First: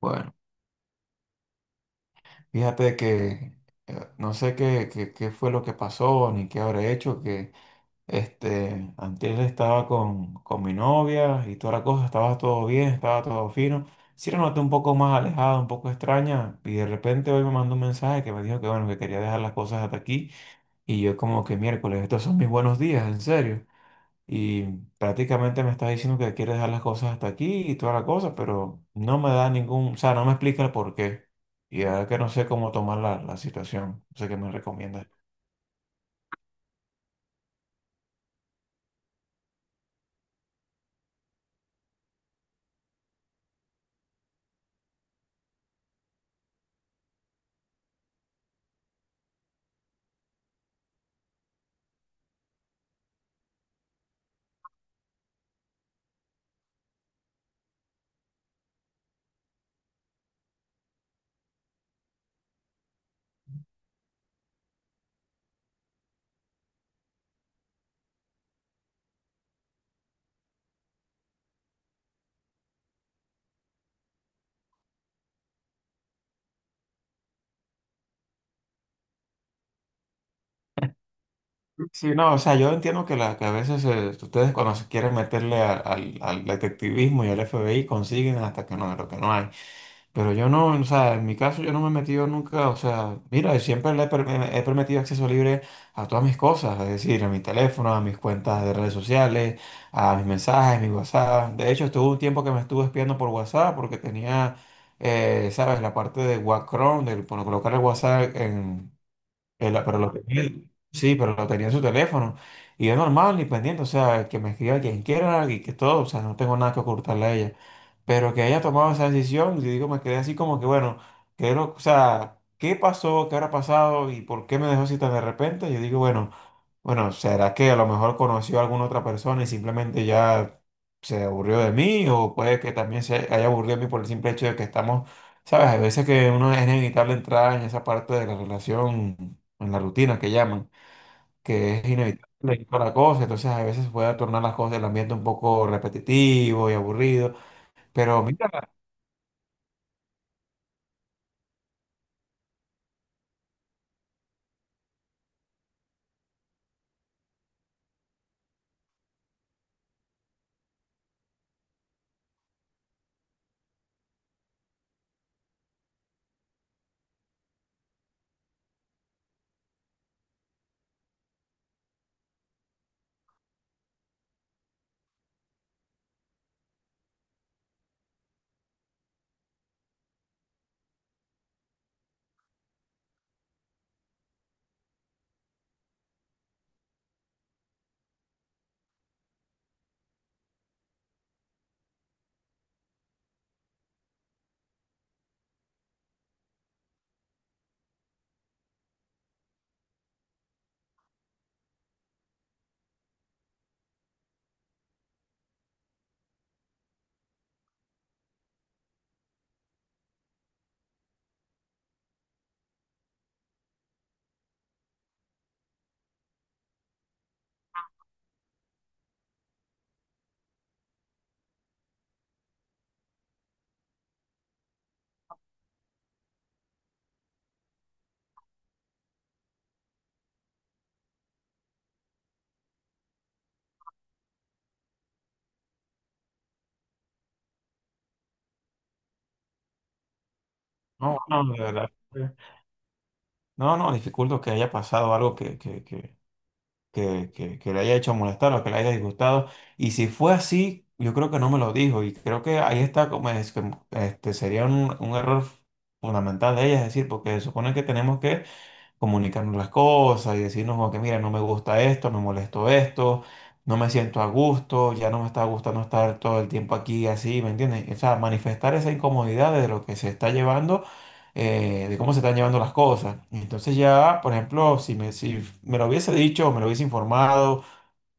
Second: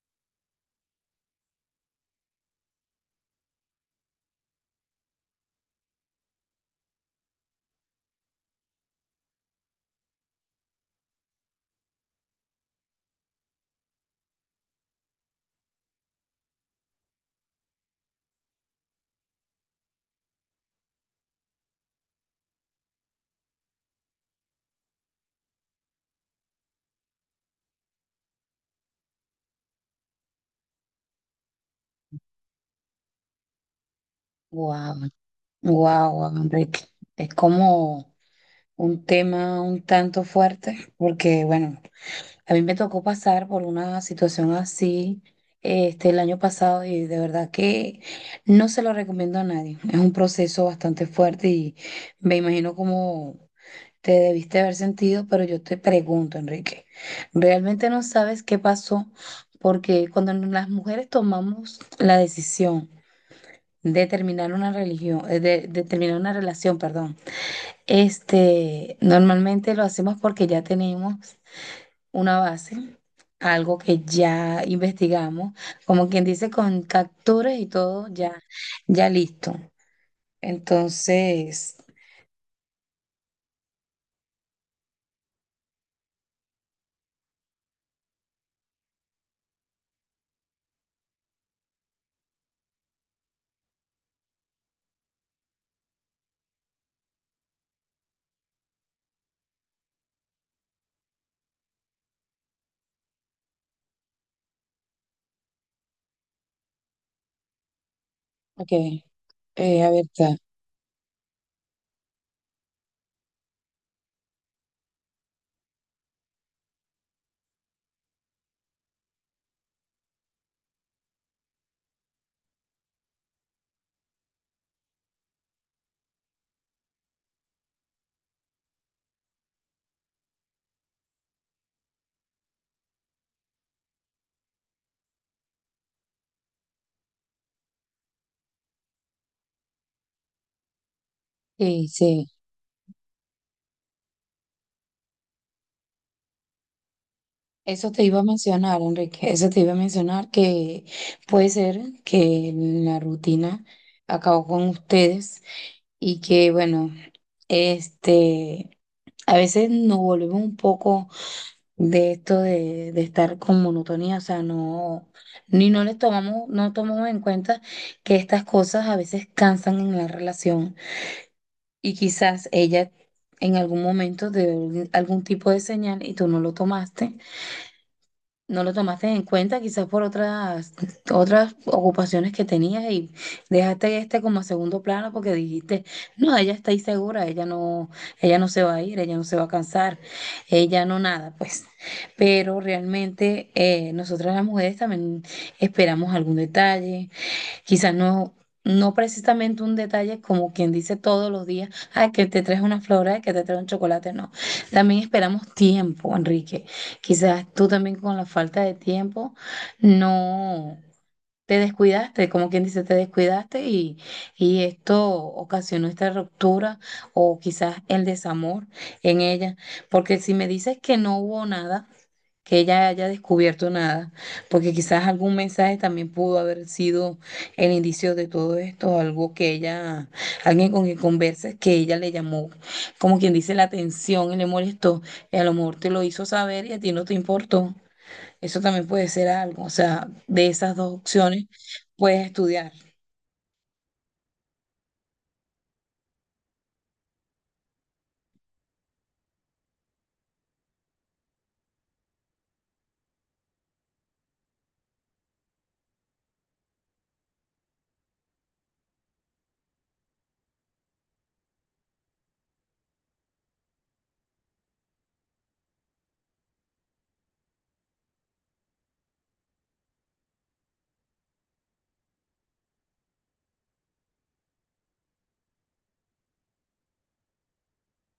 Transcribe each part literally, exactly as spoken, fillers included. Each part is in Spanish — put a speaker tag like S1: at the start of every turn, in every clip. S1: Bueno, fíjate que eh, no sé qué, qué, qué fue lo que pasó ni qué habré hecho, que este, antes estaba con, con mi novia y toda la cosa, estaba todo bien, estaba todo fino. Sí la noté un poco más alejada, un poco extraña, y de repente hoy me mandó un mensaje que me dijo que bueno, que quería dejar las cosas hasta aquí, y yo como que miércoles, estos son mis buenos días, en serio. Y prácticamente me estás diciendo que quieres dejar las cosas hasta aquí y toda la cosa, pero no me da ningún, o sea, no me explica el por qué. Y ahora que no sé cómo tomar la, la situación, no sé qué me
S2: Wow,
S1: recomiendas.
S2: wow, Enrique. Es como un tema un tanto fuerte, porque bueno, a mí me tocó pasar por una situación así este, el año pasado y de verdad que no se lo recomiendo a nadie. Es un proceso bastante fuerte y me imagino cómo te debiste haber sentido, pero yo te pregunto, Enrique, ¿realmente no sabes qué pasó? Porque cuando las mujeres tomamos la decisión de terminar una religión, eh, de, de terminar una relación, perdón. Este, normalmente lo hacemos porque ya tenemos una base, algo que ya investigamos, como quien dice, con capturas y todo ya, ya listo. Entonces,
S1: Sí, no, o sea, yo entiendo que, la, que a veces eh, ustedes cuando se quieren meterle a- al, al detectivismo y al F B I consiguen hasta que no, lo que no hay. Pero yo no, o sea, en mi caso yo no me he metido nunca, o sea, mira, siempre le he, per- me- he permitido acceso libre a todas mis cosas, es decir, a mi teléfono, a mis cuentas de redes sociales, a mis mensajes, mis WhatsApp. De hecho, estuvo un tiempo que me estuve espiando por WhatsApp porque tenía, eh, ¿sabes? La parte de Wacron, de poner- colocar el WhatsApp
S2: ok,
S1: en, él-
S2: eh, a
S1: pero
S2: ver,
S1: lo
S2: ta-
S1: tenía, sí, pero lo tenía en su teléfono. Y es normal, y pendiente, o sea, que me escriba quien quiera y que todo, o sea, no tengo nada que ocultarle a ella. Pero que haya tomado esa decisión, y digo, me quedé así como que, bueno, quiero, o sea, ¿qué pasó? ¿Qué habrá pasado? ¿Y por qué me dejó así tan de repente? Yo digo, bueno. Bueno, ¿será que a lo mejor conoció a alguna otra persona y simplemente ya se aburrió de mí? O puede que también se haya aburrido de mí por el simple hecho de que estamos, ¿sabes? Hay veces que uno es inevitable entrar en esa parte de la relación, en la rutina que llaman, que es
S2: sí, sí.
S1: inevitable y toda la cosa. Entonces, a veces puede tornar las cosas, el ambiente un poco repetitivo y aburrido.
S2: Eso te iba a
S1: Pero mira,
S2: mencionar, Enrique, eso te iba a mencionar que puede ser que la rutina acabó con ustedes y que bueno, este, a veces nos volvemos un poco de esto de, de estar con monotonía, o sea, no, ni no les tomamos, no tomamos en cuenta que estas cosas a veces cansan en la relación y quizás ella en algún momento dio algún tipo de señal y tú no lo tomaste no lo tomaste en cuenta, quizás por otras, otras ocupaciones que tenías y dejaste este como a segundo plano porque dijiste, no, ella está ahí segura, ella no, ella no se va a ir, ella no se va a cansar, ella no nada, pues. Pero realmente eh, nosotras las mujeres también esperamos algún detalle. Quizás no, No precisamente un detalle como quien dice todos los días, ay, que te traes una flor, ay, que te traes un chocolate, no. También esperamos tiempo, Enrique. Quizás tú también con la falta de tiempo no te descuidaste, como quien dice, te descuidaste, y, y esto ocasionó esta ruptura o quizás el desamor en ella. Porque si me dices que no hubo nada, que ella haya descubierto nada, porque quizás algún mensaje también pudo haber sido el indicio de todo esto, algo que ella, alguien con quien conversas, que ella le llamó, como quien dice, la atención y le molestó, y a lo mejor te lo hizo saber y a ti no te importó. Eso también puede ser algo, o sea, de esas dos
S1: no,
S2: opciones
S1: no, de verdad.
S2: puedes estudiar.
S1: No, no, dificulto que haya pasado algo que, que, que, que, que, que le haya hecho molestar o que le haya disgustado. Y si fue así, yo creo que no me lo dijo. Y creo que ahí está como es que, este, sería un, un error fundamental de ella, es decir, porque se supone que tenemos que comunicarnos las cosas y decirnos como que mira, no me gusta esto, me molesto esto, no me siento a gusto, ya no me está gustando estar todo el tiempo aquí así, ¿me entiendes? O sea, manifestar esa incomodidad de lo que se está llevando, eh, de cómo se están llevando las cosas. Entonces ya, por ejemplo, si me, si me lo hubiese dicho, me lo hubiese informado,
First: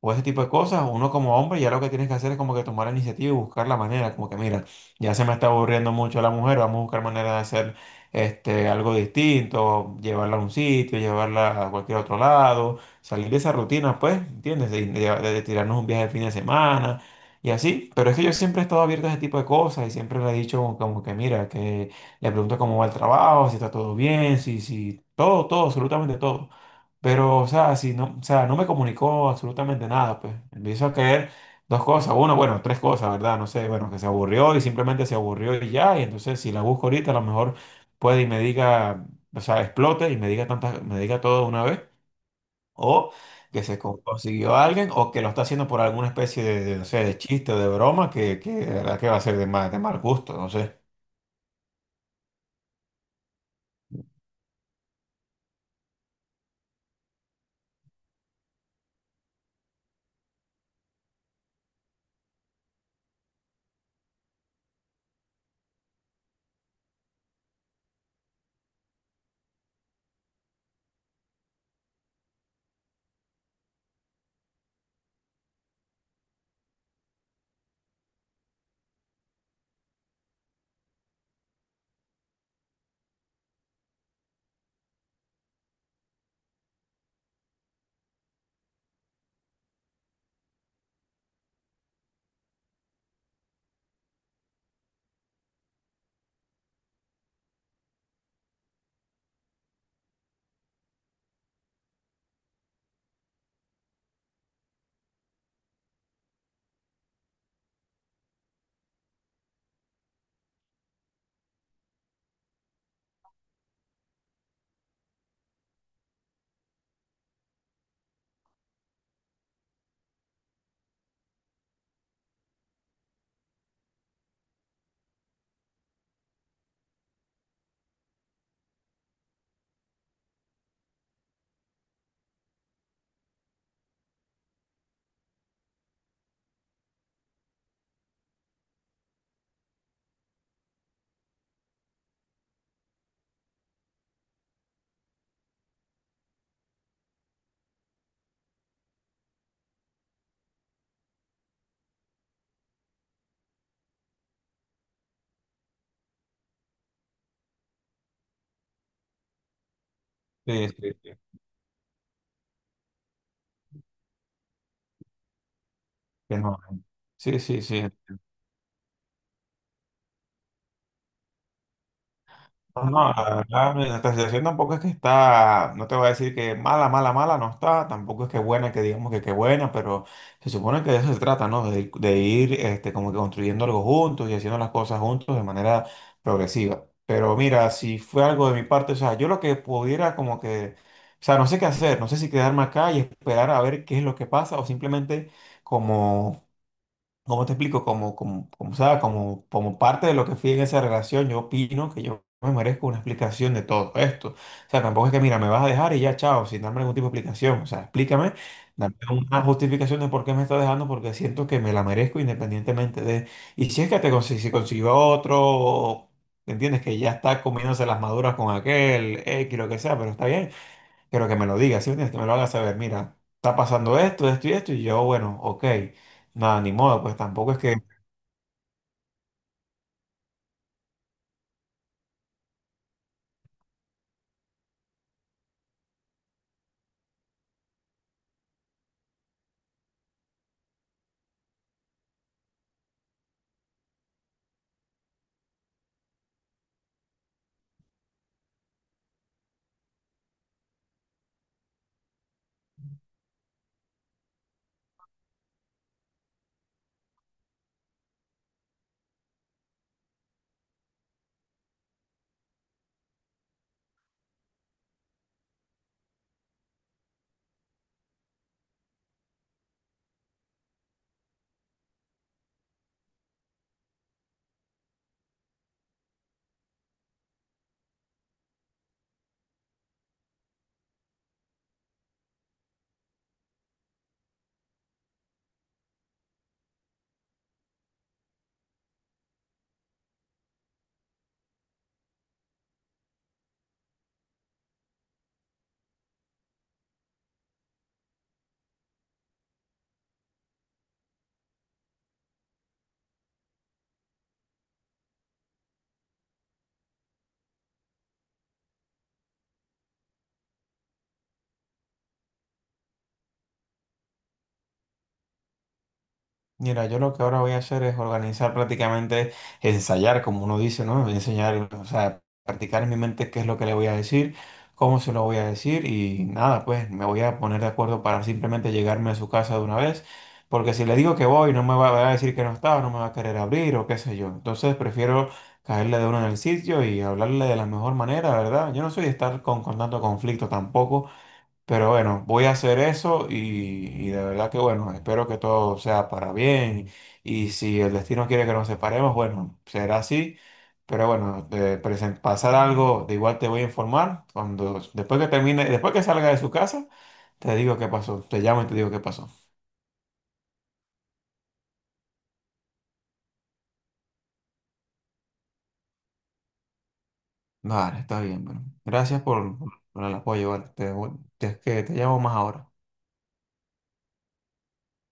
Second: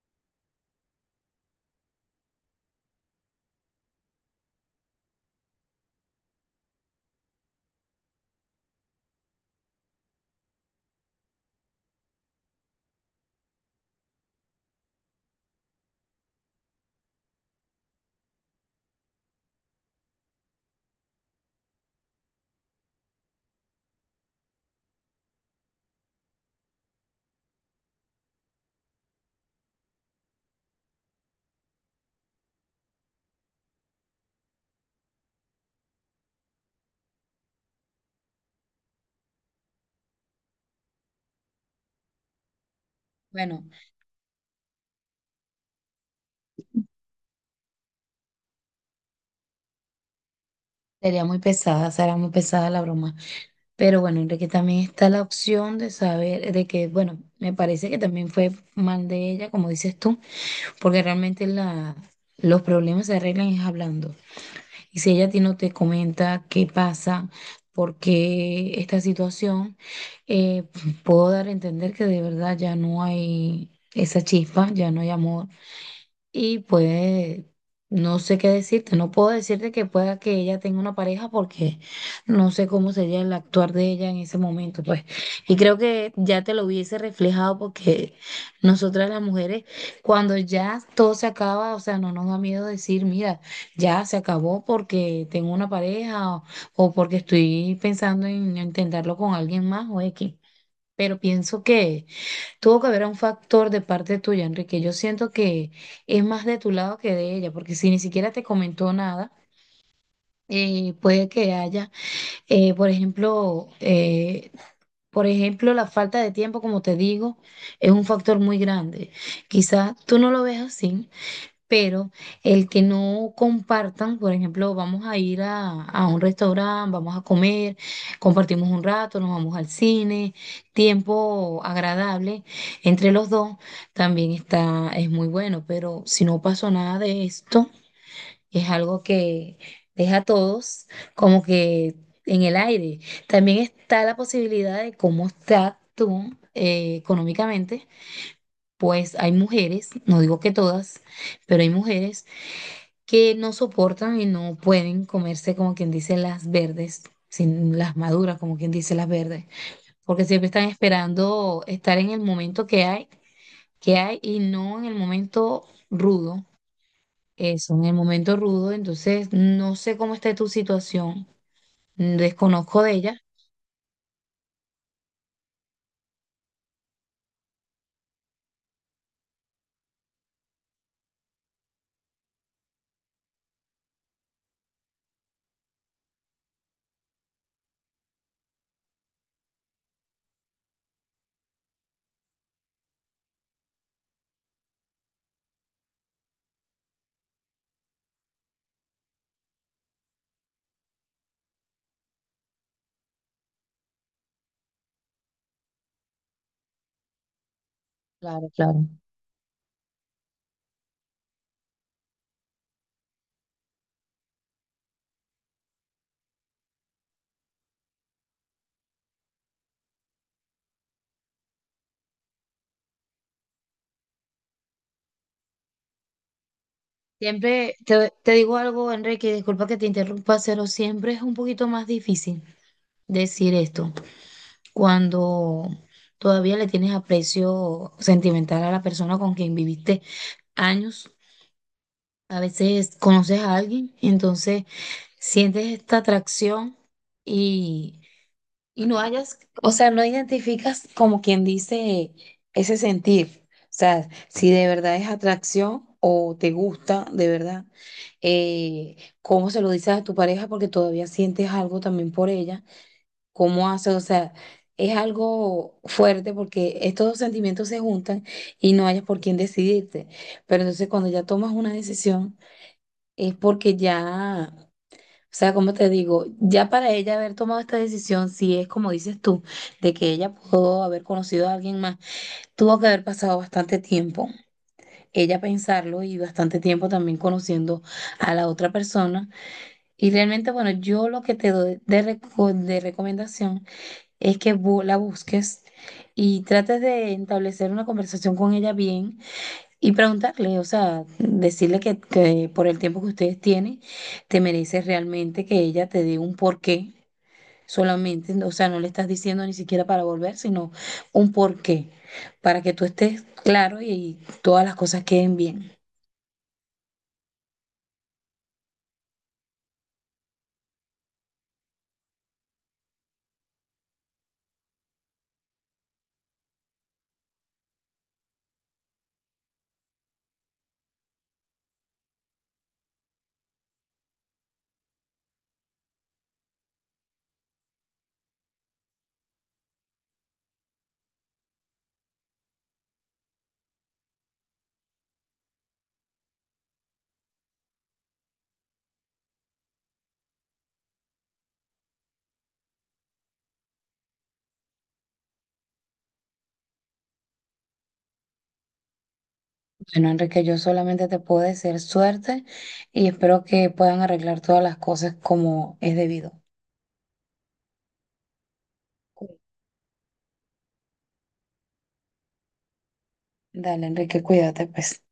S1: o ese tipo de cosas, uno como hombre ya lo que tienes que hacer es como que tomar la iniciativa y buscar la manera, como que mira, ya se me está aburriendo mucho la mujer, vamos a buscar manera de hacer este, algo distinto, llevarla a un sitio, llevarla a cualquier otro lado, salir de esa rutina, pues, ¿entiendes? De, de- de tirarnos un viaje de fin de semana. Y así, pero es que yo siempre he estado abierto a ese tipo de cosas y siempre le he dicho como, como que mira, que le pregunto cómo va el trabajo, si está todo bien, si, si, todo, todo, absolutamente todo. Pero, o sea, si no, o sea, no me comunicó absolutamente nada, pues. Empiezo a caer dos cosas, uno, bueno, tres cosas, ¿verdad? No sé, bueno, que se aburrió y simplemente se aburrió y ya, y entonces si la busco ahorita, a lo mejor puede y me diga, o sea, explote y me diga tantas, me diga todo de una vez, o que
S2: Bueno,
S1: se co- consiguió a alguien, o que lo está haciendo por alguna especie de, de, no sé, de chiste o de broma, que, que de verdad que va a ser de mal, de mal gusto, no sé.
S2: sería muy pesada, será muy pesada la broma. Pero bueno, Enrique, también está la opción de saber, de que, bueno, me parece que también fue mal de ella, como dices tú. Porque realmente la, los problemas se arreglan es hablando. Y si ella a ti no te comenta qué pasa, por qué esta situación, eh, puedo dar a entender que de verdad ya no hay esa chispa, ya no hay amor. Y pues no sé qué decirte, no puedo decirte que pueda que ella tenga una pareja porque no sé cómo sería el actuar de ella en ese momento, pues. Y creo que ya te lo hubiese reflejado, porque nosotras las mujeres, cuando ya todo se acaba, o sea, no nos da miedo decir, mira, ya se acabó porque tengo una pareja o, o porque estoy pensando en intentarlo con alguien más o X. Pero pienso que tuvo que haber un factor de parte tuya, Enrique. Yo siento que es más de tu lado que de ella, porque si ni siquiera te comentó nada, eh, puede que haya, eh, por ejemplo, eh, por ejemplo, la falta de tiempo, como te digo, es un factor muy grande. Quizás tú no lo ves así, pero el que no compartan, por ejemplo, vamos a ir a, a un restaurante, vamos a comer, compartimos un rato, nos vamos al cine, tiempo agradable entre los dos, también está, es muy bueno, pero si no pasó nada de esto, es algo que deja a todos como que en el aire. También está la posibilidad de cómo está tú eh, económicamente. Pues hay mujeres, no digo que todas, pero hay mujeres que no soportan y no pueden comerse, como quien dice, las verdes, sin las maduras, como quien dice, las verdes, porque siempre están
S1: Sí, sí, sí.
S2: esperando estar en el momento que hay, que hay y no en el momento
S1: Que
S2: rudo.
S1: no. Sí, sí,
S2: Eso,
S1: sí.
S2: en el momento rudo, entonces no sé cómo está tu situación, desconozco
S1: No,
S2: de
S1: no,
S2: ella.
S1: la verdad, mi- nuestra situación tampoco es que está, no te voy a decir que mala, mala, mala no está, tampoco es que buena, que digamos que qué buena, pero se supone que de eso se trata, ¿no? De, ir- de ir este, como que construyendo algo juntos y haciendo las cosas juntos de manera progresiva. Pero mira, si fue algo de mi parte, o sea, yo lo que pudiera como que, o sea, no sé qué hacer, no sé si quedarme acá y esperar a ver qué es lo que pasa o simplemente como... ¿Cómo te explico? Como, como, como, sea, como, como parte de lo que fui en esa relación, yo opino que yo me merezco una explicación de todo esto. O sea, tampoco es que, mira, me vas a dejar y ya, chao, sin darme ningún tipo de explicación. O sea, explícame,
S2: Claro, claro.
S1: dame una justificación de por qué me estás dejando, porque siento que me la merezco independientemente de... Y si es que te consi- si consiguió otro, o- ¿entiendes? Que ya está comiéndose las maduras con aquel, X, lo que sea, pero está bien pero que me lo diga, ¿sí me entiendes? Que me lo haga saber, mira, está pasando esto, esto y esto, y yo, bueno, ok, nada, ni modo, pues tampoco es que
S2: Siempre te, te digo algo, Enrique, disculpa que te interrumpa, pero siempre es un poquito más difícil decir esto, cuando todavía le tienes aprecio sentimental a la persona con quien viviste años. A veces conoces a alguien, entonces sientes esta atracción, y, y no hayas, o sea, no identificas, como quien dice, ese sentir. O sea, si de verdad es atracción o te gusta de verdad, eh, cómo se lo dices a tu pareja porque todavía sientes algo también por ella, cómo hace, o sea, es algo fuerte porque estos dos sentimientos se juntan y no hayas por quién decidirte. Pero entonces cuando ya tomas una decisión es porque ya, o sea, como te digo, ya para ella haber tomado esta decisión, si es como dices tú, de que ella pudo haber conocido a alguien más, tuvo que haber pasado bastante tiempo. Ella pensarlo y bastante tiempo también conociendo a la otra persona. Y realmente, bueno, yo lo que te doy de reco- de recomendación es que bu- la busques y trates de establecer una conversación con ella bien y preguntarle, o sea, decirle que, que por el tiempo que ustedes tienen, te mereces realmente que ella te dé un porqué solamente, o sea, no le estás diciendo ni siquiera para volver, sino un porqué, para que tú estés claro y, y todas las cosas queden bien.
S1: mira, yo lo que ahora voy a hacer es organizar prácticamente, ensayar, como uno dice, ¿no? Enseñar, o sea, practicar en mi mente qué es lo que le voy a decir, cómo se lo voy a decir y nada, pues me voy a poner de acuerdo para simplemente llegarme a su casa de una vez, porque si le digo que voy, no me va va a decir que no está o no me va a querer abrir o qué sé yo. Entonces prefiero caerle de uno en el sitio y hablarle de la mejor manera, ¿verdad? Yo no soy de estar con, con tanto conflicto tampoco. Pero bueno, voy a hacer eso y, y de verdad que bueno, espero que todo sea para bien y si el destino quiere que nos separemos, bueno, será así. Pero bueno, de presen- pasar algo, de igual te voy a informar cuando después que termine, después que salga de su casa, te digo qué pasó, te llamo y te digo qué pasó.
S2: Bueno, Enrique, yo solamente te puedo desear suerte y espero que puedan arreglar todas las cosas como es debido.
S1: Vale, está bien, bueno. Gracias por, por el apoyo, vale. Te, voy- te- que te llamo más ahora.
S2: Dale, Enrique, cuídate, pues.